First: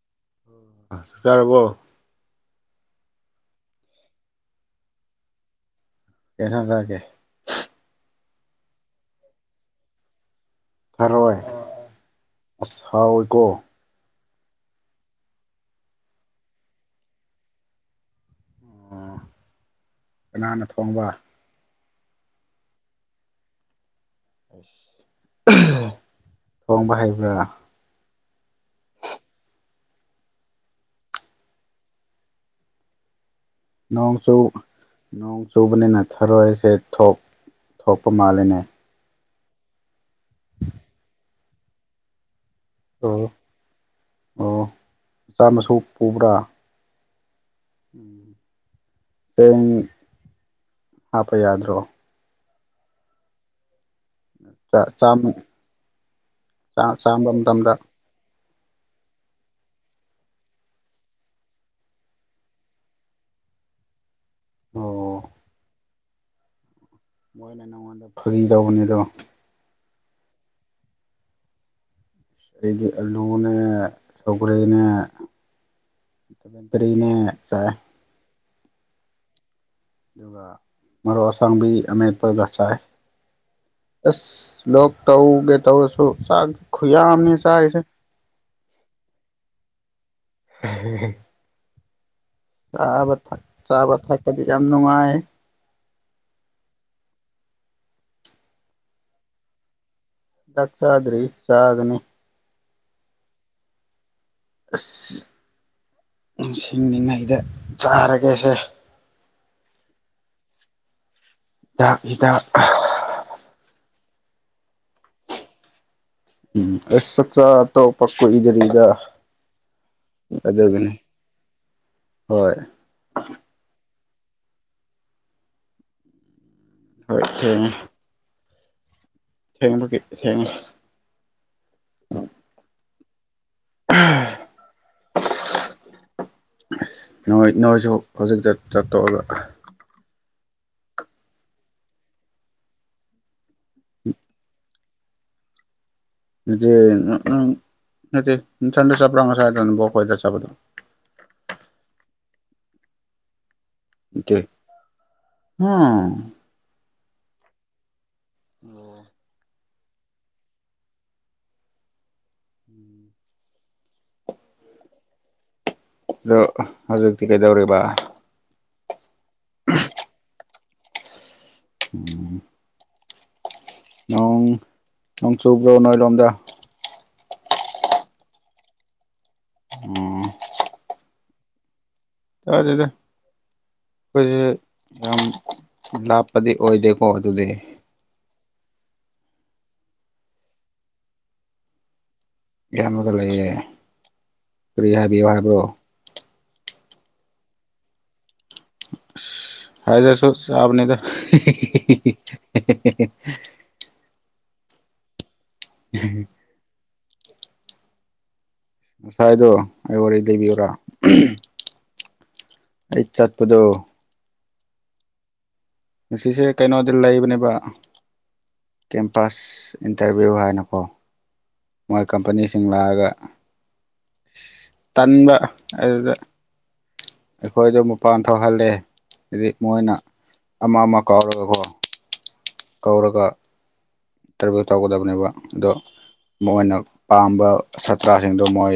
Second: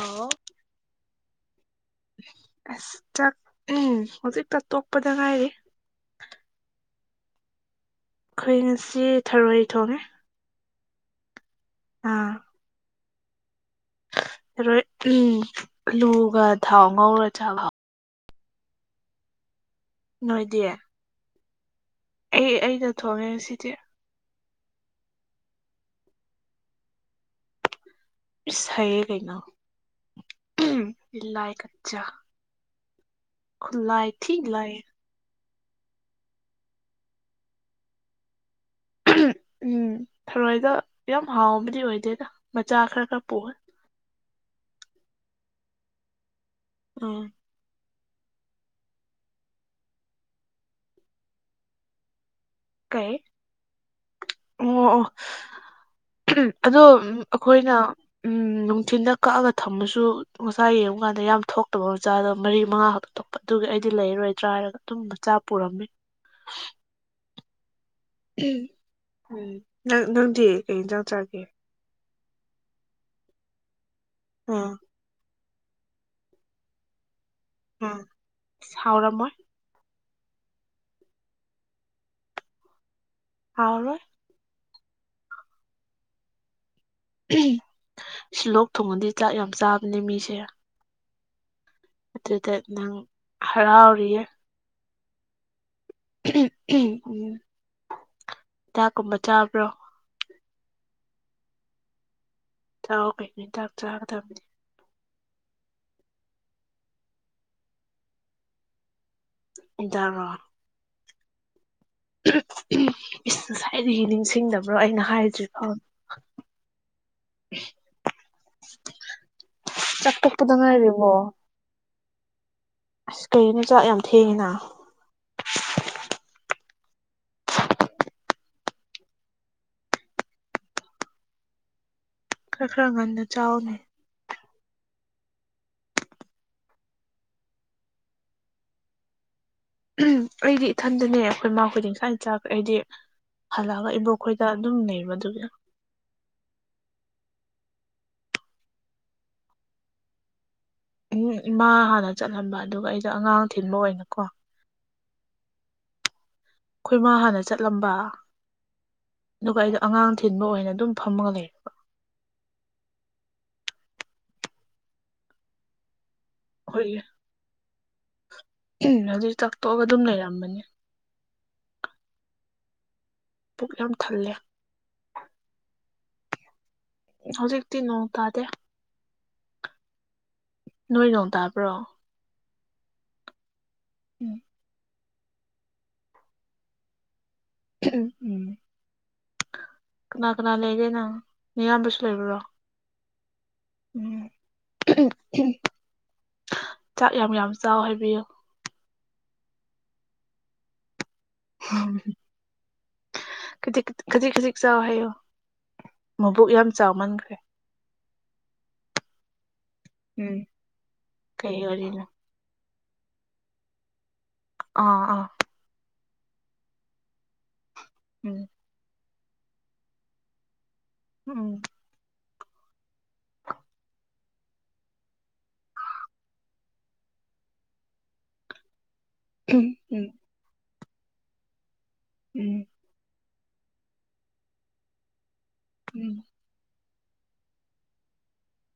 ꯑꯣꯥꯎ ꯑ ꯆꯥꯛ ꯆꯥꯔꯕꯣ ꯑꯁ ꯆꯥꯛ ꯎꯝ ꯍꯧꯖꯤꯛꯇꯥꯛ ꯇꯣꯛꯄꯗ ꯉꯥꯏꯔꯤ꯫ ꯀꯩ ꯏꯟꯁꯥꯡ ꯆꯥꯒꯦ ꯑꯩꯈꯣꯏ ꯉꯁꯤ ꯊꯔꯣꯏ ꯊꯣꯡꯉꯦ ꯊꯔꯣꯏ ꯑꯥ ꯍꯥꯎꯏꯀꯣ ꯍꯔꯣꯏ ꯎꯝ ꯂꯨꯒ ꯊꯥꯎ ꯉꯧꯔ ꯆꯥꯕꯥꯎ ꯑꯣ ꯅꯣꯏꯗꯤ ꯀꯅꯥꯅ ꯊꯣꯡꯕ ꯑꯩ ꯑꯩꯗ ꯊꯣꯛꯣꯡꯉꯦ ꯁꯤꯗꯤ ꯑꯁ ꯊꯣꯡꯕ ꯍꯩꯕ꯭ꯔꯥ ꯍꯩꯌꯦ ꯀꯩꯅꯣ ꯂꯥꯏ ꯀꯆꯥꯥ ꯊꯤ ꯅꯣꯡꯆꯨ ꯂꯥꯏꯌꯦ ꯅꯣꯡ ꯆꯨꯕꯅꯤꯅ ꯊꯔꯣꯏꯁꯦ ꯊꯣꯛꯄ ꯃꯥꯜꯂꯤꯅꯦ ꯎ ꯊꯔꯣꯏꯗ ꯌꯥꯝ ꯍꯥꯎꯕꯗꯤ ꯑꯣꯏꯗꯦꯗ ꯃꯆꯥ ꯈꯔ ꯑꯣ ꯈꯔ ꯄꯣꯛꯑ ꯑꯣ ꯃꯆꯥ ꯃꯁꯨ ꯄꯨꯕ꯭ꯔꯥ ꯎꯝ ꯎꯝ ꯁꯦꯡ ꯍꯥꯞꯄ ꯌꯥꯗ꯭ꯔꯣ ꯀꯩ ꯑꯣ ꯆꯥ ꯑꯣ ꯆꯥꯝꯃ ꯑꯗꯣ ꯆꯥ ꯆꯥꯝꯕ ꯃꯇꯝꯗ ꯑꯈꯣꯏꯅ ꯎꯝ ꯅꯨꯡꯊꯤꯤꯟꯗ ꯀꯛꯑꯒ ꯊꯝꯃꯁꯨ ꯉꯆꯥ ꯌꯦꯡꯉꯨꯀꯥꯟꯗ ꯌꯥꯝ ꯊꯣꯛꯇꯕ ꯃꯆꯥꯗꯣ ꯃꯔꯤ ꯃꯉꯥ ꯈꯛꯇ ꯇꯧ ꯑꯗꯨꯒꯤ ꯑꯩꯗꯤ ꯂꯩꯔꯣꯏꯗ꯭ꯔꯥ ꯍꯥꯏꯔꯒ ꯑꯗꯨꯝ ꯑꯣ ꯃꯆꯥ ꯄꯨꯔꯝꯃꯤ ꯃꯣꯏꯅ ꯅꯪꯉꯣꯟꯗ ꯐꯥꯒꯤ ꯎ ꯇꯧꯕꯅꯤꯗꯣ ꯎꯝ ꯅꯪ ꯅꯪꯗꯤ ꯀꯩ ꯏꯟꯖꯥꯡ ꯆꯒꯦ ꯑꯩꯗꯤ ꯑꯜꯂꯨꯅꯦ ꯑ ꯁꯧꯒ꯭ꯔꯤꯅꯦ ꯇꯔꯤꯅꯦ ꯆ ꯎꯝ ꯁꯥꯎꯔꯝ ꯃꯣꯏ ꯑꯗꯨꯒ ꯃꯔꯣꯛ ꯑꯁꯥꯡꯕꯤ ꯑꯄꯦꯠꯄꯒ ꯆꯥꯏ꯫ ꯍꯥꯎ ꯏꯁ ꯂꯣꯛ ꯇꯧꯒꯦ ꯇꯧꯔꯁꯨ ꯆꯥꯛ ꯈꯨꯌꯥꯝꯅꯦ ꯆꯥꯔꯤꯁꯦ ꯁꯤ ꯂꯣꯛ ꯊꯨꯡꯉꯗꯤ ꯆꯥꯛ ꯌꯥꯝ ꯆꯥꯕꯅꯦ ꯃꯤꯁꯦ ꯎ ꯑꯗꯨꯗ ꯅꯪ ꯆꯥꯕ ꯊꯛ ꯆꯥꯕ ꯍꯔꯥꯎꯔꯤꯌꯦ ꯊꯛꯄꯗꯤ ꯌꯥꯝ ꯅꯨꯡꯉꯥꯏ ꯎꯝ ꯎꯝ ꯍꯤꯗꯥꯛꯀꯨꯝꯕ ꯆꯥꯕ꯭ꯔꯣ ꯆꯥꯛ ꯆꯥꯗ꯭ꯔꯤ ꯆꯥꯒꯅꯤ ꯆꯥꯎꯌꯣ ꯀꯩꯅꯣ ꯆꯥꯛ ꯆꯥꯒꯗꯝꯅꯤ ꯑꯁ ꯅꯤꯡꯁꯤꯡꯅꯤꯉꯩꯗ ꯆꯥꯔꯒꯦꯁꯦ [unintelligible] ꯍꯤꯗꯥꯛ ꯍꯤꯗꯥꯛ ꯏꯁ ꯉꯁꯥꯏꯗꯒꯤ ꯅꯤꯡꯁꯤꯡꯗꯕ꯭ꯔꯣ ꯑꯩꯅ ꯍꯥꯏꯗ꯭ꯔꯤ ꯐꯥꯎ ꯎꯝ ꯑꯁ ꯆꯥꯛꯆꯥ ꯑꯇꯣꯞꯄ ꯀꯨꯏꯗ꯭ꯔꯤꯗ ꯆꯥꯛꯄꯣꯛꯄꯗ ꯉꯥꯏꯔꯤꯕꯔꯤꯕꯣ ꯍꯣꯏ ꯑꯁ ꯀꯩꯅꯣ ꯆꯥꯛ ꯌꯥꯝ ꯊꯦꯡꯉꯤꯅ ꯍꯣꯏ ꯊꯦꯡꯉꯦ ꯊꯦꯡꯕꯒꯤ ꯊꯦꯡꯉꯦ ꯈꯔ ꯈꯔ ꯉꯟꯗ ꯆꯥꯎꯅꯤ ꯎꯝ ꯅꯣꯏ ꯅꯣꯏꯁꯨ ꯍꯧꯖꯤꯛꯇꯛꯇ ꯆꯠꯇꯣꯛꯑꯒ ꯎꯝ ꯑꯩꯗꯤ ꯏꯊꯟꯗꯅꯦ ꯑꯩꯈꯣꯏ ꯃꯥ ꯈꯣꯏꯗꯤ ꯉꯁꯥꯏ ꯆꯥꯈ꯭ꯔꯦ ꯑꯩꯗꯤ ꯍꯜꯂꯛꯑꯒ ꯏꯕꯣꯛꯈꯣꯏꯗ ꯑꯗꯨꯝ ꯂꯩꯕ ꯑꯗꯨꯒꯤ ꯅꯠꯇꯦ ꯎ ꯅꯠꯇ ꯆꯟ ꯆꯥꯄꯔꯉ ꯁꯥꯏꯣꯋꯥꯗ ꯆꯗ ꯎꯝ ꯏꯃꯥ ꯍꯥꯟꯅ ꯆꯠꯍꯟꯕ ꯑꯗꯨꯒ ꯑꯩꯗꯣ ꯑꯉꯥꯡ ꯊꯤꯟꯕ ꯑꯣꯏꯅ ꯗꯦ ꯍꯥ ꯑꯩꯈꯣꯏ ꯃꯥ ꯍꯥꯟꯅ ꯆꯠꯂꯝꯕ ꯑꯣ ꯑꯗꯨꯒ ꯑꯩꯗꯣ ꯑꯉꯥꯡ ꯊꯤꯟꯕ ꯑꯣꯏꯅ ꯑꯗꯨꯝ ꯐꯝꯃꯒ ꯂꯩꯔ ꯑꯗꯣ ꯍꯧꯖꯤꯛꯇꯤ ꯀꯩꯗꯧꯔꯤꯕ ꯎꯝ ꯑꯗꯨ ꯇꯥꯛꯊꯣꯛꯑꯒ ꯑꯗꯨꯝ ꯂꯩꯔꯝꯕꯅꯤ ꯎꯝ ꯄꯨꯛ ꯌꯥꯝ ꯊꯜꯂꯦ ꯅꯣꯡ ꯅꯣꯡ ꯆꯨꯕ꯭ꯔꯣ ꯅꯣꯏ ꯂꯣꯝꯗ ꯍꯧꯖꯤꯛꯇꯤ ꯅꯣꯡ ꯇꯥꯗꯦ ꯎꯝ ꯅꯣꯏ ꯅꯣꯡ ꯇꯥꯕ꯭ꯔꯣ ꯇ ꯑꯗꯨꯗ ꯎꯝ ꯍꯧꯁꯨ ꯌꯥꯝ ꯂꯥꯞꯄꯗꯤ ꯑꯣꯏꯗꯦꯀꯣ ꯑꯗꯨꯗꯤ ꯝ ꯎꯝ ꯀꯅꯥ ꯀꯅꯥ ꯂꯩꯒꯦ ꯅꯪ ꯃꯤꯌꯥꯝꯕꯁꯨ ꯂꯩꯕ꯭ꯔꯣ ꯌꯥꯝꯃꯒ ꯂꯩꯔꯦ ꯎꯝ ꯀꯔꯤꯌꯥꯕꯤ ꯋꯥꯕ꯭ꯔꯣ ꯆꯥꯛ ꯌꯥꯝ ꯌꯥꯝ ꯆꯥꯎ ꯍꯥꯏꯕꯤꯌꯨ ꯍꯥꯏꯗꯁꯨꯣ ꯁꯥꯕꯅꯤꯗ ꯈꯖꯤꯛ ꯈꯖꯤꯛ ꯆꯥꯎ ꯍꯥꯏꯌꯣ ꯃꯕꯨꯛ ꯌꯥꯝ ꯆꯥꯎꯃꯟꯈ꯭ꯔꯦ ꯉꯁꯥꯏꯗꯣ ꯑꯩ ꯋꯥꯔꯤ ꯂꯩꯕꯤꯌꯔꯥ ꯋꯥꯔꯤ ꯑꯩ ꯆꯠꯄꯗꯣ ꯑꯥ ꯑꯥ ꯉꯁꯦ ꯀꯩꯅꯣꯗꯤ ꯂꯩꯕꯅꯦꯕ ꯎꯝ ꯀꯦꯝꯄꯁ ꯏꯟꯇꯔꯚꯤꯌꯨ ꯍꯥꯏꯅꯀꯣ ꯎꯝ ꯃꯣꯏ ꯀꯝꯄꯅꯤꯁꯤꯡ ꯂꯥꯛꯑꯒ ꯑ ꯇꯟꯕ ꯑꯗꯨꯗ ꯑꯩꯈꯣꯏꯗ ꯃꯄꯥꯟ ꯊꯣꯛꯍꯜꯂꯦ ꯍꯥꯏꯗꯤ ꯎꯝ ꯃꯣꯏꯅ ꯎꯝ ꯑꯃ ꯑꯃ ꯀꯥꯎꯔꯒꯀꯣ ꯎꯝ ꯀꯧꯔꯒ ꯇ꯭ꯔꯦꯚꯦꯜ ꯇꯧꯒꯗꯕꯅꯦꯕ ꯑꯗꯣ ꯎꯝ ꯃꯣꯏꯅ ꯄꯥꯝꯕ ꯁꯥꯠꯇ꯭ꯔꯁꯤꯡꯗꯣ ꯃꯣꯏ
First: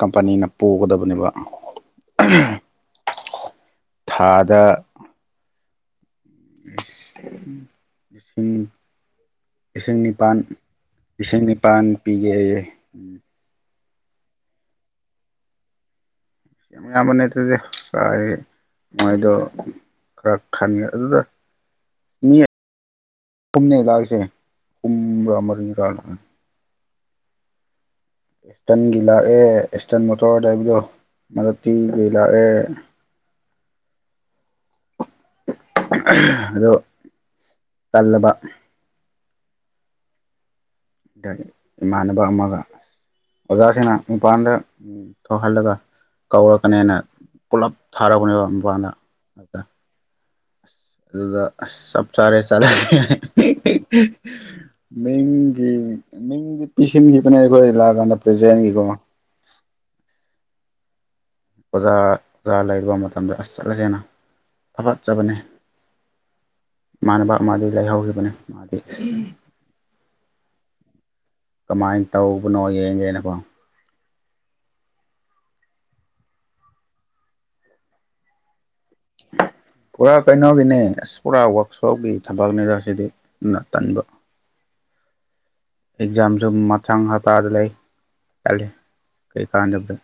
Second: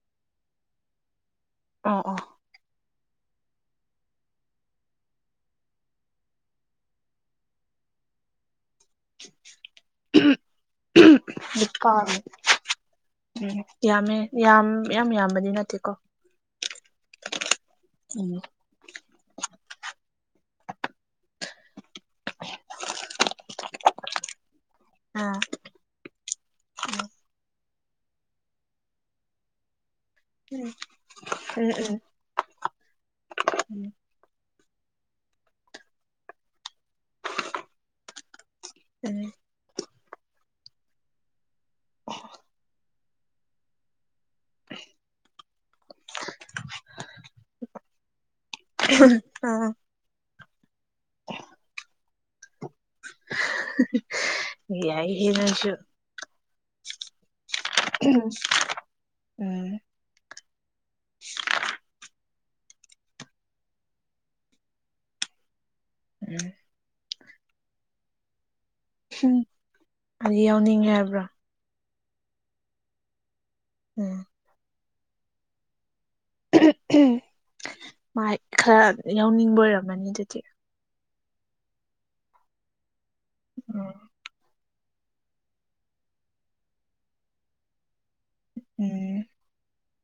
ꯀꯝꯄꯅꯤꯅ ꯄꯨꯒꯗꯕꯅꯦꯕ ꯑꯣ ꯑꯣ ꯊꯥꯗ ꯏꯁꯤꯡꯅꯤ ꯏꯁꯤꯡ ꯅꯤꯄꯥꯜ ꯏꯁꯤꯡ ꯅꯤꯄꯥꯜ ꯄꯤꯒꯦ ꯑꯩꯦ ꯎꯝ ꯎꯝ ꯌꯥꯝꯃꯦ ꯌꯥꯝ ꯌꯥꯝ ꯌꯥꯝꯕꯗꯤ ꯅꯠꯇꯦꯀꯣ ꯌꯥꯝ ꯑꯌꯥꯝꯕ ꯅꯠꯇꯗꯤꯗꯤ ꯎꯝ ꯃꯣꯏꯗꯣ ꯈꯔ ꯈꯟꯒ꯭ꯔꯦ ꯑꯗꯨꯗ ꯃꯤ ꯀꯨꯝꯅꯤ ꯂꯥꯜꯁꯦ ꯑꯥ ꯀꯔꯃꯔ ꯑꯦꯁꯇꯔꯟꯒꯤ ꯂꯥꯛꯑꯦ ꯑꯦꯁꯇꯟ ꯃꯣꯇꯣꯔꯗ ꯎꯝ ꯍꯥꯏꯕꯗꯣ ꯎꯝ ꯃꯔꯇꯤꯒꯤ ꯂꯥꯛꯑꯦ ꯎꯝ ꯑꯗꯣ ꯇꯜꯂꯕ ꯎꯝ ꯑ ꯏꯃꯥꯟꯅꯕ ꯑꯃꯒ ꯑꯣꯖꯥꯁꯤꯅ ꯃꯄꯥꯟꯗ ꯊꯣꯛꯍꯜꯂꯒ ꯀꯧꯔꯛꯀꯅꯦꯅ ꯄꯨꯂꯞ ꯊꯥꯔꯛꯄꯅꯦꯕ ꯃꯄꯥꯟꯗ ꯑꯥ ꯑꯗꯨꯗ ꯁꯞ ꯁꯔꯦ ꯆꯂꯦ ꯌꯥꯏꯍꯦ ꯅꯪꯁꯨ ꯃꯤꯒꯤ ꯃꯤꯗꯤ ꯄꯤꯁꯤꯟꯈꯤꯕꯅꯦ ꯑꯩꯈꯣꯏ ꯂꯥꯛꯑꯀꯥꯟꯗ ꯄ꯭ꯔꯖꯦꯟꯒꯤꯀꯣ ꯎꯝ ꯑꯣꯖꯥ ꯑꯣꯖꯥ ꯂꯩꯔꯨꯕ ꯃꯇꯝꯗ ꯑꯁ ꯆꯠꯂꯁꯦꯅ ꯊꯒꯠꯆꯕꯅꯤ ꯎꯝ ꯏꯃꯥꯟꯅꯕ ꯃꯥꯗꯤ ꯂꯩꯍꯧꯈꯤꯕꯅꯤ ꯃꯥꯗꯤ ꯍꯥꯏꯗꯤ ꯌꯥꯎꯅꯤꯡꯉꯦ ꯍꯥꯏꯕ꯭ꯔꯥ ꯀꯃꯥꯏꯅ ꯇꯧꯕꯅꯣ ꯌꯦꯡꯒꯦꯅꯀꯣ ꯎꯝ ꯃꯥꯥꯏ ꯈꯔ ꯌꯥꯎꯅꯤꯡꯕ ꯑꯣꯏꯔꯝꯃꯅꯤ ꯑꯗꯨꯗꯤ ꯃꯥꯒꯤꯅꯦ ꯑꯁ ꯄꯨꯔꯥ ꯋꯥꯛꯁꯣꯞꯀꯤ ꯊꯕꯛꯅꯤꯗ ꯁꯤꯗꯤ ꯎꯝ ꯇꯟꯕ ꯑꯦꯛꯖꯥꯝꯁꯨ ꯃꯊꯥꯡ ꯍꯞꯇꯥꯗ ꯂꯩ ꯆꯠꯂ ꯎꯝ ꯀꯔꯤ ꯀꯥꯟꯗꯕꯗ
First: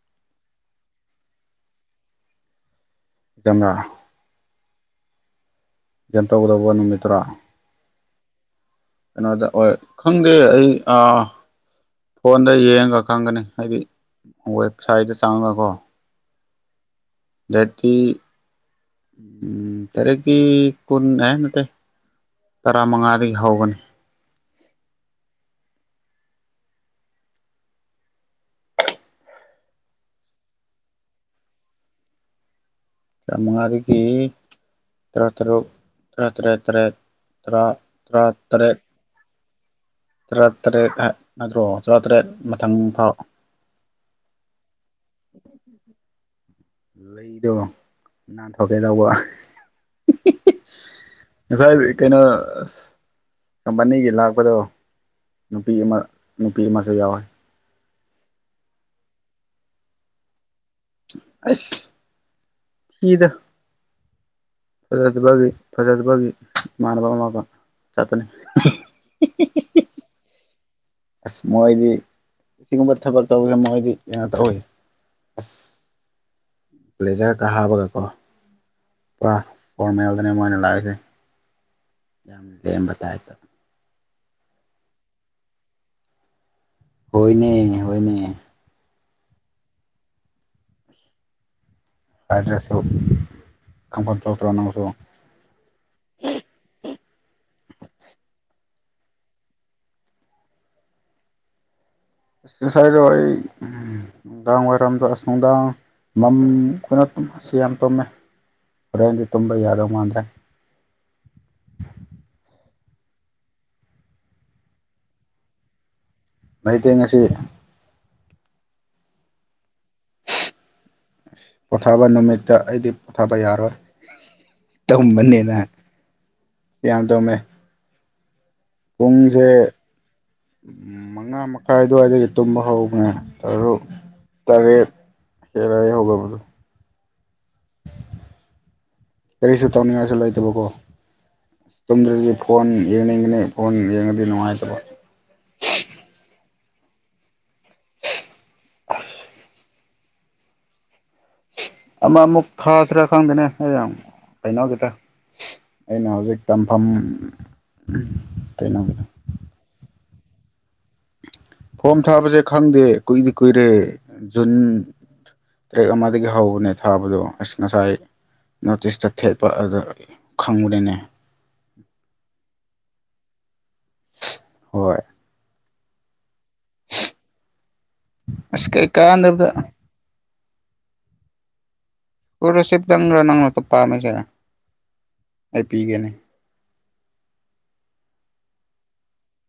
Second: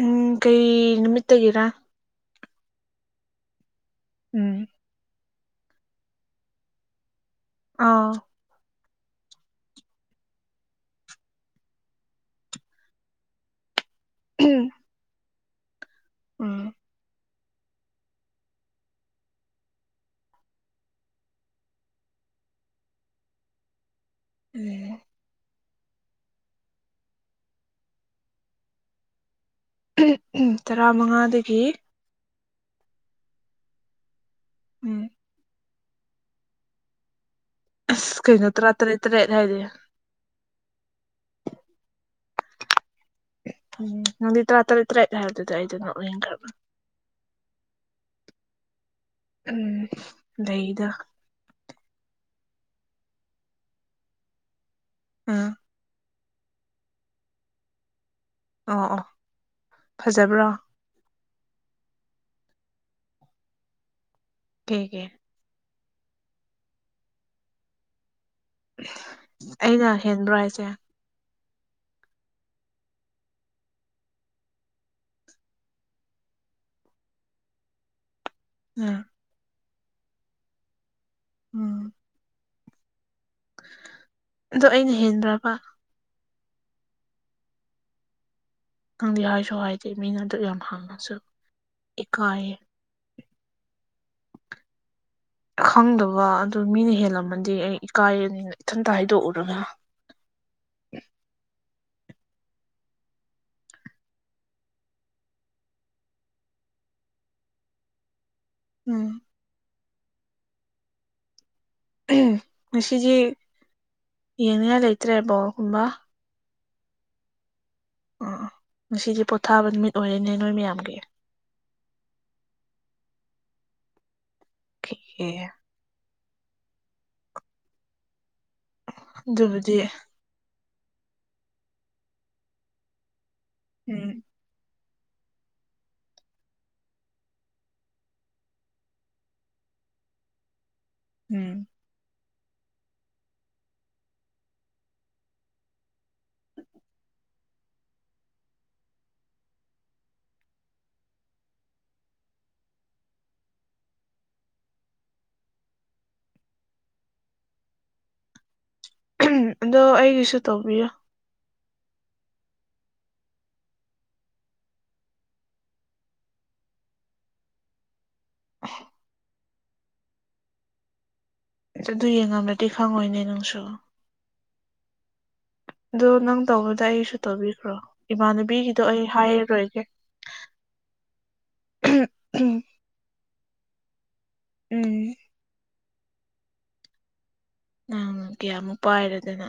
ꯎꯝ ꯀꯩ ꯅꯨꯃꯤꯠꯇꯒꯤꯔꯥ ꯑꯗꯨꯅ ꯎꯝ ꯒꯟ ꯇꯧꯒꯗꯧꯕ ꯅꯨꯃꯤꯠꯇꯔꯥ ꯑꯥ ꯀꯩꯅꯣꯗ ꯍꯣꯏ ꯈꯪꯗꯦ ꯑꯩ ꯐꯣꯟꯗ ꯌꯦꯡꯒ ꯈꯪꯒꯅꯤ ꯍꯥꯏꯗꯤ ꯋꯦꯕꯁꯥꯏꯠꯇ ꯆꯪꯉꯒꯀꯣ ꯎꯝ ꯌꯥꯇꯤ ꯎ ꯇꯔꯦꯀꯤ ꯀꯟ ꯍꯥꯏ ꯅꯠꯇ ꯇꯔꯥꯃꯉꯥꯗꯒꯤ ꯍꯧꯒꯅꯤ ꯎꯝ ꯇꯔꯥꯃꯉꯥꯗꯒꯤ ꯆꯃꯉꯔꯤꯒꯤ ꯎꯝ ꯇꯔꯨꯛ ꯇꯔꯨꯛ ꯇꯔꯦꯠ ꯇꯔꯦꯠ ꯇꯔꯦꯠ ꯇꯔꯥ ꯑꯁ ꯀꯩꯅꯣ ꯇꯔꯥ ꯇꯔꯦꯠ ꯇꯔꯦꯠ ꯍꯥꯏꯔ ꯇꯔꯥ ꯇꯔꯦꯠ ꯅꯠꯇ꯭ꯔꯣ ꯇꯔꯥꯇꯔꯦꯠ ꯃꯊꯪ ꯐꯥꯎ ꯎꯝ ꯅꯪꯗꯤ ꯇꯔꯥ ꯇꯔꯦꯠ ꯇꯔꯦꯠ ꯍꯥꯏꯕꯗꯨꯗꯤ ꯑꯩꯗ ꯅꯣꯛ ꯌꯦꯡꯈ꯭ꯔꯕ꯭ꯔꯥ ꯂꯩꯗꯣ ꯅꯥꯟꯊꯣꯛꯀꯦ ꯇꯧꯕ ꯎꯝ ꯂꯩꯗ ꯉꯁꯥꯏ ꯀꯩꯅꯣ ꯀꯝꯄꯅꯤꯒꯤ ꯂꯥꯛꯄꯗꯣ ꯑ ꯅꯨꯄꯤ ꯑꯃ ꯅꯨꯄꯤ ꯑꯃꯁꯨ ꯌꯥꯎꯋꯦ ꯑꯣ ꯑꯣ ꯐꯖꯕ꯭ꯔꯣ ꯑꯁ ꯍꯤꯗ ꯀꯩꯒꯤ ꯐꯖꯗꯕꯒꯤ ꯐꯖꯗꯕꯒꯤ ꯏꯃꯥꯟꯅꯕ ꯑꯃꯒ ꯆꯠꯄꯅꯤ ꯑꯩꯅ ꯍꯦꯟꯕ꯭ꯔꯣ ꯍꯥꯏꯁꯦ ꯑꯁ ꯃꯣꯏꯗꯤ ꯑꯁꯤꯒꯨꯝꯕ ꯊꯕꯛ ꯇꯧꯕꯁꯦ ꯃꯣꯏꯗꯤ ꯌꯥꯝ ꯇꯧꯋꯤ ꯂ꯭ꯂꯦꯖꯔ ꯀꯥ ꯍꯥꯕꯒꯀꯣ ꯎꯝ ꯄꯨꯔꯥ ꯐꯣꯔꯃꯦꯜꯗꯅꯦ ꯃꯣꯏꯅ ꯂꯥꯛꯏꯁꯦ ꯎꯝ ꯌꯥꯝ ꯂꯩꯦꯝꯕꯇꯥꯑ ꯇ ꯑꯣ ꯑꯩꯅ ꯍꯦꯟꯗ꯭ꯔꯕ ꯍꯣꯏꯅꯦ ꯍꯣꯏꯅꯦ ꯈꯪꯗ ꯍꯥꯏꯁꯨ ꯍꯥꯏꯗꯤꯦ ꯃꯤꯅ ꯑꯗꯨ ꯌꯥꯝ ꯍꯥꯡꯉꯁꯨ ꯏꯀꯥꯏꯌꯦ ꯈꯝꯐꯥ ꯆꯧꯇꯔꯣ ꯅꯅꯥꯁꯨ ꯈꯪꯗꯕ ꯑꯗꯨ ꯃꯤꯅ ꯍꯦꯜꯂꯝꯃꯗꯤ ꯑꯩ ꯏꯀꯥꯏꯅꯤꯅ ꯏꯊꯟꯇ ꯍꯥꯏꯗꯣꯛꯎꯔꯒ ꯑꯦꯛꯁꯔꯁꯥꯏꯖ ꯑꯣꯏꯣꯏ ꯅꯨꯡꯗꯥꯡ ꯋꯥꯏꯔꯝꯗꯣ ꯑꯁ ꯅꯨꯡꯗꯥꯡ ꯃꯝ ꯑꯩꯈꯣꯏꯅ ꯇꯨꯝꯁ ꯌꯥꯝ ꯇꯨꯝꯃꯦ ꯎꯝ ꯍꯨꯔꯦꯟꯗꯤ ꯇꯨꯝꯝꯕ ꯌꯥꯗ ꯃꯥꯥꯟꯗ꯭ꯔꯦ ꯉꯁꯤꯗꯤ ꯌꯦꯡꯅꯤꯡꯉꯥꯏ ꯂꯩꯇ꯭ꯔꯦ ꯕꯣꯒꯨꯝꯕ ꯃꯩꯇꯩꯦꯡ ꯑꯁꯤ ꯑ ꯉꯁꯤꯗꯤ ꯄꯣꯊꯥꯕ ꯅꯨꯃꯤꯠ ꯑꯣꯏꯔꯤꯦꯅꯦ ꯅꯣꯏ ꯃꯌꯥꯝꯒꯤ ꯄꯣꯊꯥꯕ ꯅꯨꯃꯤꯠꯇ ꯑꯩꯗꯤ ꯄꯣꯊꯥꯕ ꯌꯥꯔꯣꯏ ꯑꯦ ꯇꯝꯕꯅꯤꯅ ꯁꯤ ꯌꯥꯝ ꯇꯧꯃꯦ ꯄꯨꯡꯁꯦ ꯑꯗꯨꯕꯨꯗꯤ ꯃꯉꯥ ꯃꯈꯥꯏ ꯑꯗꯨꯋꯥꯏꯗꯒꯤ ꯇꯨꯝꯕ ꯍꯧꯈ꯭ꯔꯦ ꯇꯔꯨꯛ ꯎꯝ ꯇꯔꯦꯠ ꯍꯦꯔꯔ ꯍꯒ ꯃꯗꯨꯣ ꯀꯔꯤꯁꯨ ꯇꯧꯅꯤꯡꯉꯥꯏꯁꯨ ꯂꯩꯇꯕ ꯀꯣ ꯎꯝ ꯃꯇꯝꯨꯝꯗꯗꯤ ꯐꯣꯟ ꯌꯦꯡꯒꯅꯤ ꯐꯣꯟ ꯌꯦꯡ ꯑꯗꯨꯗꯗꯤ ꯅꯨꯡꯉꯥꯏꯇꯕꯣ ꯑꯁ ꯑꯃ ꯑꯃꯨꯛ ꯊꯥꯁꯤꯔꯥ ꯈꯪꯗꯦꯅꯦ ꯑꯩ ꯌꯥꯝ ꯀꯩꯅꯧꯒꯤꯈꯤꯗ ꯑꯩꯅ ꯍꯧꯖꯤꯛ ꯇꯝꯐꯝ ꯀꯩꯅꯣꯗ ꯑꯗꯣ ꯑꯩꯒꯤꯁꯨ ꯇꯧꯕꯤꯌꯨ ꯐꯣꯝ ꯊꯥꯕꯁꯦ ꯈꯪꯗꯦ ꯀꯨꯏꯗꯤ ꯀꯨꯏꯔꯦ ꯖꯨꯟ ꯇꯔꯦꯠ ꯑꯃꯗꯒꯤ ꯍꯧꯕꯅꯦ ꯊꯥꯕꯗꯣ ꯑꯁ ꯉꯁꯥꯏ ꯅꯣꯔꯠ ꯏꯁꯇ ꯊꯦꯠꯄ ꯑꯗꯨ ꯈꯪꯕꯔꯤꯅꯦ ꯑꯗꯨ ꯌꯦꯡꯉꯝꯂꯗꯤ ꯈꯪꯉꯣꯏꯅꯦ ꯅꯪꯁꯨ ꯍꯣꯏ ꯑꯗ ꯅꯪ ꯇꯧꯕꯗ ꯑꯩꯁꯨ ꯇꯧꯕꯤꯈ꯭ꯔꯣ ꯑꯁ ꯏꯃꯥꯟꯅꯕꯤꯒꯤꯗꯣ ꯀꯩ ꯑꯩ ꯀꯥꯟꯗꯕꯗ ꯍꯥꯏꯔꯔꯣꯏꯒꯦ ꯎꯝ ꯀꯔꯣꯁꯤꯞ ꯗꯪ ꯅꯪꯅ ꯇ ꯄꯥꯝꯃꯦ ꯎꯝ ꯑꯩ ꯄꯤꯒꯅꯤ ꯅꯪ ꯀꯌꯥꯃꯨꯛ ꯄꯥꯏꯔꯦꯗꯅ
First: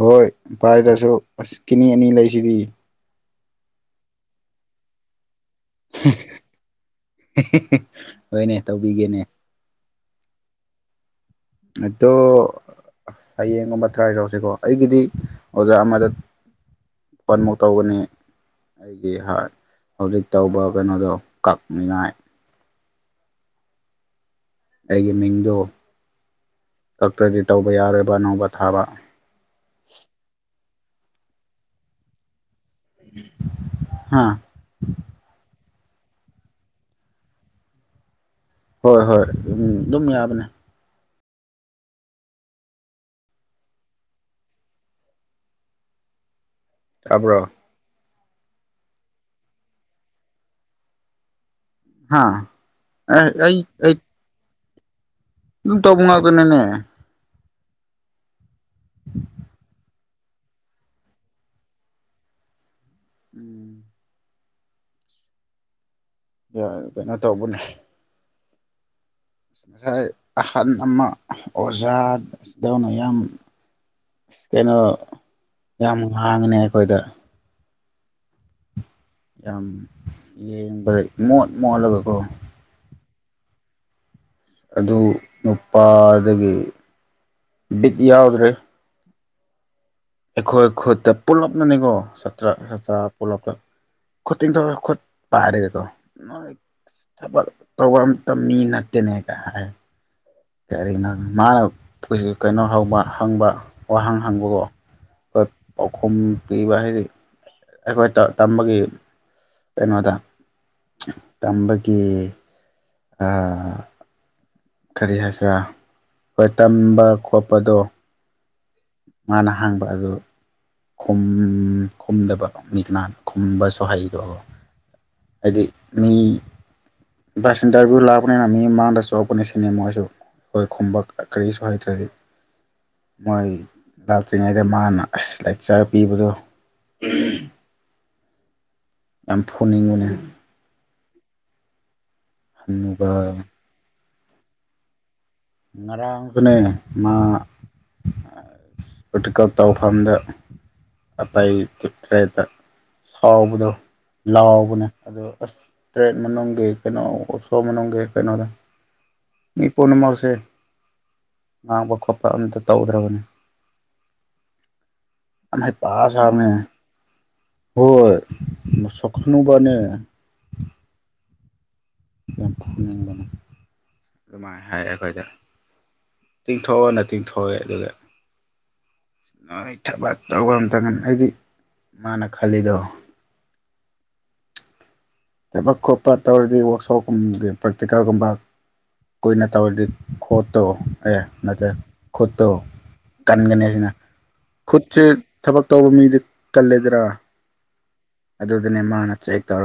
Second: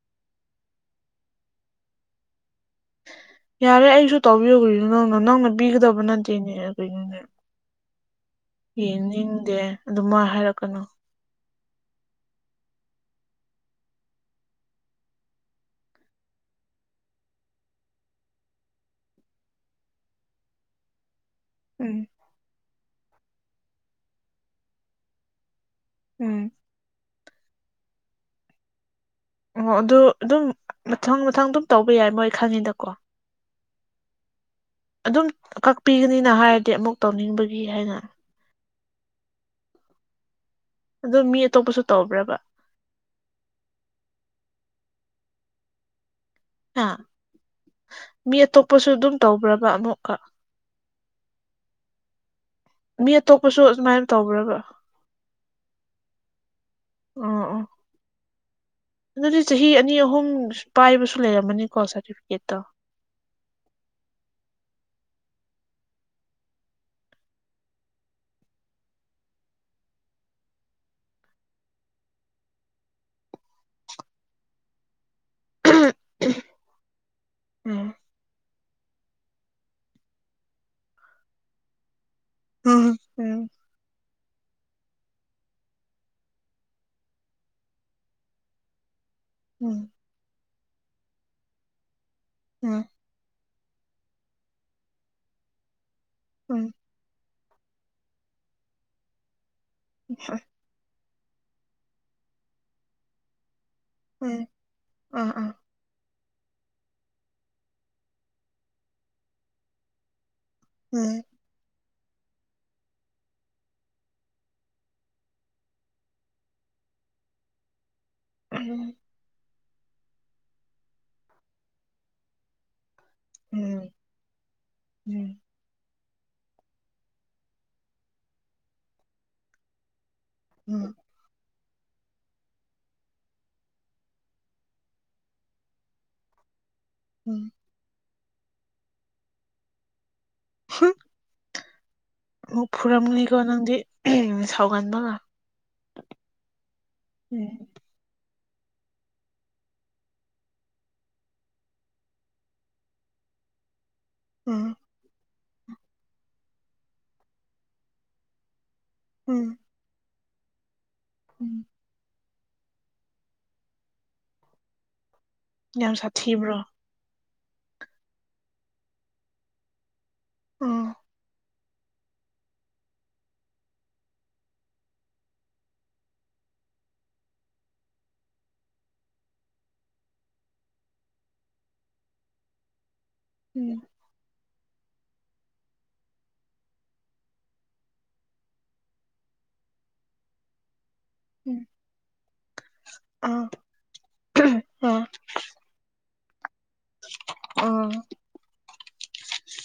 ꯍꯣꯏ ꯚꯥꯏꯗꯁꯨ ꯑꯁ ꯀꯤꯅꯤ ꯑꯅꯤ ꯂꯩꯁꯤꯗꯤ ꯌꯥꯔꯦ ꯑꯩꯁꯨ ꯇꯧꯕꯤꯨꯈꯔꯤꯗ ꯅꯪꯅ ꯅꯪꯅ ꯄꯤꯒꯗꯧꯕ ꯅꯗꯦꯅꯦ ꯀꯅꯦ ꯍꯣꯏꯅꯦ ꯇꯧꯕꯤꯒꯦꯅꯦ ꯌꯦꯡꯅꯤꯡꯗꯦ ꯑꯗꯨ ꯃꯥ ꯍꯥꯏꯔꯛꯀꯅꯨ ꯑꯩꯠꯇꯣ ꯑꯁ ꯍꯌꯦꯡꯒꯨꯝꯕ ꯇ꯭ꯔꯥꯏ ꯇꯧꯁꯤꯀꯣ ꯑꯩꯒꯤꯗꯤ ꯑꯣꯖꯥ ꯑꯃꯗ ꯄꯟꯃꯨꯛ ꯇꯧꯒꯅꯤ ꯑꯩꯒꯤ ꯍꯧꯖꯤꯛ ꯇꯧꯕ ꯀꯩꯅꯣꯗꯣ ꯎꯝ ꯀꯛꯅꯤꯡꯉꯥꯏ ꯑꯩꯒꯤ ꯃꯤꯡꯗꯨ ꯎꯝ ꯀꯛꯇ꯭ꯔꯗꯤ ꯇꯧꯕ ꯌꯥꯔꯣꯏꯕ ꯑꯅꯧꯕ ꯊꯥꯕ ꯑꯣ ꯑꯗꯨ ꯑꯗꯨꯝ ꯃꯊꯪ ꯃꯊꯪ ꯑꯗꯨꯝ ꯇꯧꯕ ꯌꯥꯏ ꯃꯣꯏ ꯈꯪꯉꯤꯗꯀꯣ ꯍꯥꯥ ꯑꯗꯨꯝ ꯀꯛꯄꯤꯒꯅꯤꯅ ꯍꯥꯏꯔꯗꯤ ꯑꯃꯨꯛ ꯇꯧꯅꯤꯡꯕꯒꯤ ꯍꯥꯏꯅ ꯍꯣꯏ ꯍꯣꯏ ꯎꯝ ꯑꯗꯨꯝ ꯌꯥꯕꯅꯦ ꯑꯗꯣ ꯃꯤ ꯑꯇꯣꯞꯄꯁꯨ ꯇꯧꯕ꯭ꯔꯕ ꯍꯥ ꯇꯥꯕ꯭ꯔꯣ ꯃꯤ ꯑꯇꯣꯞꯄꯁꯨ ꯑꯗꯨꯝ ꯇꯧꯕ꯭ꯔꯕ ꯑꯃꯨꯛꯀ ꯍꯥꯥ ꯃꯤ ꯑꯇꯣꯞꯄꯁꯨ ꯑꯗꯨꯃꯥꯏꯅ ꯇꯧꯕ꯭ꯔꯕ ꯅꯗꯨꯝ ꯇꯧꯕ ꯉꯥꯛꯇꯅꯤꯅꯦ ꯎꯝ ꯑ ꯑꯗꯨꯗꯤ ꯆꯍꯤ ꯑꯅꯤ ꯑꯍꯨꯝ ꯄꯥꯏꯕꯁꯨ ꯂꯩꯔꯝꯃꯅꯤꯀꯣ ꯁꯥꯔꯇꯤꯐꯤꯀꯦꯠꯇꯣ ꯎꯝ ꯌꯥ ꯀꯩꯅꯣ ꯇꯧꯕꯅꯦ ꯉꯁꯥꯏ ꯑꯍꯟ ꯑꯃ ꯑꯣꯖꯥꯗꯧꯅ ꯌꯥꯝ ꯑ ꯀꯩꯅꯣ ꯌꯥꯝ ꯍꯥꯡꯅꯦ ꯑꯩꯈꯣꯏꯗ ꯎꯝ ꯌꯥꯝ ꯌꯦꯡꯕꯗ ꯃꯣꯠ ꯃꯣꯠꯂꯒꯀꯣ ꯎꯝ ꯎꯝ ꯑꯗꯨ ꯅꯨꯄꯥꯗꯒꯤ ꯕꯤꯠ ꯌꯥꯎꯗ꯭ꯔꯦ ꯎꯝ ꯑꯩꯈꯣꯏ ꯈꯨꯠꯇ ꯄꯨꯂꯞꯅꯅꯤꯀꯣꯇ꯭ꯔ ꯎꯝ ꯁꯥꯇ꯭ꯔ ꯂꯞ ꯈꯣꯠꯇꯤꯡꯣꯠꯄꯥꯏ ꯍꯥꯏꯔꯒꯦꯀꯣꯣꯏ ꯎꯝ ꯊꯕꯛ ꯇꯧꯕ ꯑꯝꯇ ꯃꯤ ꯅꯠꯇꯦꯅꯦꯒ ꯍꯥꯏ [unintelligible] ꯀꯔꯤꯅꯣ ꯃꯥꯅ ꯄꯨ ꯀꯩꯅꯣ ꯍꯧꯕ ꯍꯪꯕ ꯋꯥꯍꯪ ꯎꯝ ꯍꯪꯕꯒ‌ꯣ ꯑꯥ ꯑꯥ [inaudible] ꯄꯥꯎꯈꯨꯝ ꯄꯤꯕ ꯍꯥꯏꯗꯤ ꯑꯩꯈꯣꯏ ꯇꯝ ꯇꯝꯕꯒꯤ ꯀꯩꯅꯣꯗ ꯎꯝ ꯇꯝꯕꯒꯤ ꯑꯥ ꯀꯔꯤ ꯍꯥꯏꯁꯤꯔꯥ ꯍ‌ꯣꯏ ꯇꯝꯕ ꯈꯣꯠꯄꯗꯣ [unintelligible] ꯃꯥꯅ ꯍꯥꯡꯕ ꯑꯗꯨ ꯈꯨꯝ ꯈꯨꯝꯗꯕ ꯃꯤ ꯀꯅꯥ ꯎꯝ ꯈꯨꯝꯕꯁꯨ ꯍꯩꯔ‌ꯣ ꯎꯝ ꯍꯥꯏꯗꯤ ꯃꯤ ꯕꯁ [unintelligible] ꯁꯟꯇꯔꯕꯨ ꯂꯥꯛꯕꯅꯤꯅ ꯃꯤ ꯃꯥꯥꯡꯗ ꯆ‌ꯣꯟꯀꯅꯤ ꯁꯤꯅꯦ ꯃ‌ꯣꯏꯁꯨ ꯎꯝ ꯑꯩꯈꯣꯏ ꯎꯝ ꯈꯨꯝꯕ ꯀꯔꯤꯁꯨ ꯍꯥꯏꯗ꯭ꯔ‌ꯦ ꯑꯩ ꯃꯣꯏ ꯂꯥꯛꯇ꯭ꯔꯤꯉꯩꯗ ꯃꯥꯅ ꯑꯁ ꯂꯩ ꯆꯥꯔ ꯄꯤꯕꯗꯣ ꯎꯝ ꯌꯥꯝ ꯐꯣꯅꯤꯡꯕꯅ‌ꯦ [unintelligible] ꯑꯃꯨꯛ ꯍꯟꯅꯨꯕ ꯐꯨꯔꯝꯂꯤꯀꯣ ꯅꯪꯗꯤ ꯁꯥꯎꯒꯟꯕ ꯉꯥꯛ ꯉꯔꯥꯡꯁꯨꯅ‌ꯦ ꯃꯥ ꯎꯝ ꯄ꯭ꯔꯥꯛꯇꯤꯀ‌ꯜ ꯇꯧꯐꯝꯗ ꯑꯇꯩ ꯊ ꯊ‌ꯦꯠꯈ꯭ꯔꯦꯗ ꯁꯥꯎꯕꯗꯣ ꯎꯝ ꯂꯥꯎꯕꯅꯦ ꯑꯗꯨꯗ ꯑꯁ ꯇꯔꯦꯠ ꯃꯅꯨꯡꯒꯤ ꯀꯩꯅꯣ ꯑꯣꯁꯣ ꯃꯅꯨꯡꯒꯤ ꯀꯩꯅꯣ ꯎꯝ ꯃꯤ ꯄꯨꯅꯃꯛꯁ‌ꯦ ꯎꯝ ꯉꯥꯡꯕ ꯈꯣꯠꯄ ꯑꯝꯇ ꯇꯧꯗ꯭ꯔꯕꯅꯤ ꯑꯝ ꯍꯩꯄꯥ ꯌꯥꯝ ꯁꯥꯕꯅ‌ꯦ ꯁꯥꯊꯤꯕ꯭ꯔꯣ ꯍꯣꯏ ꯃꯁꯛ ꯍꯅꯨꯕꯅꯦ ꯑꯣ ꯌꯥꯝ ꯐꯨꯅꯤꯡꯕꯅ‌ꯦ ꯑꯗꯨꯃꯥꯏꯅ ꯍꯥꯏꯔꯦ ꯑꯩꯈꯣꯏꯗ ꯇꯤꯡꯊꯣꯛꯑꯣꯅ ꯇꯤꯡꯊꯣꯛꯑꯦ ꯑꯗꯨꯒ ꯅꯣꯏ ꯊꯕꯛ ꯇꯧꯕꯝꯇꯪꯒ ꯑꯩꯒꯤ ꯃꯥꯅ ꯈꯜꯂꯤꯗꯣ ꯎꯝ ꯊꯕꯛ ꯈꯣꯠꯄ ꯇꯧꯔꯗꯤ ꯋꯥꯛꯁꯣꯞꯀꯨꯝꯕꯒꯤ ꯄ꯭ꯔꯦꯇꯤꯀꯥꯒꯨꯝꯕ ꯀꯨꯏꯅ ꯇꯧꯔꯗꯤ ꯈꯣꯠꯇꯣ ꯑꯦ ꯎꯝ ꯅꯠꯇ꯭ꯔꯦ ꯈꯨꯠꯇꯣ ꯑꯥ ꯀꯟꯒꯅꯤ ꯁꯤꯅ ꯈꯨꯠꯁꯦ ꯑꯥ ꯊꯕꯛ ꯇꯧꯕ ꯃꯤꯗꯨ ꯀꯜꯂꯗ꯭ꯔꯥ ꯑꯥ ꯑꯗꯨꯗꯅꯦ ꯃꯥꯅ ꯆꯦꯛ ꯍꯦꯛ ꯇꯧꯔꯒ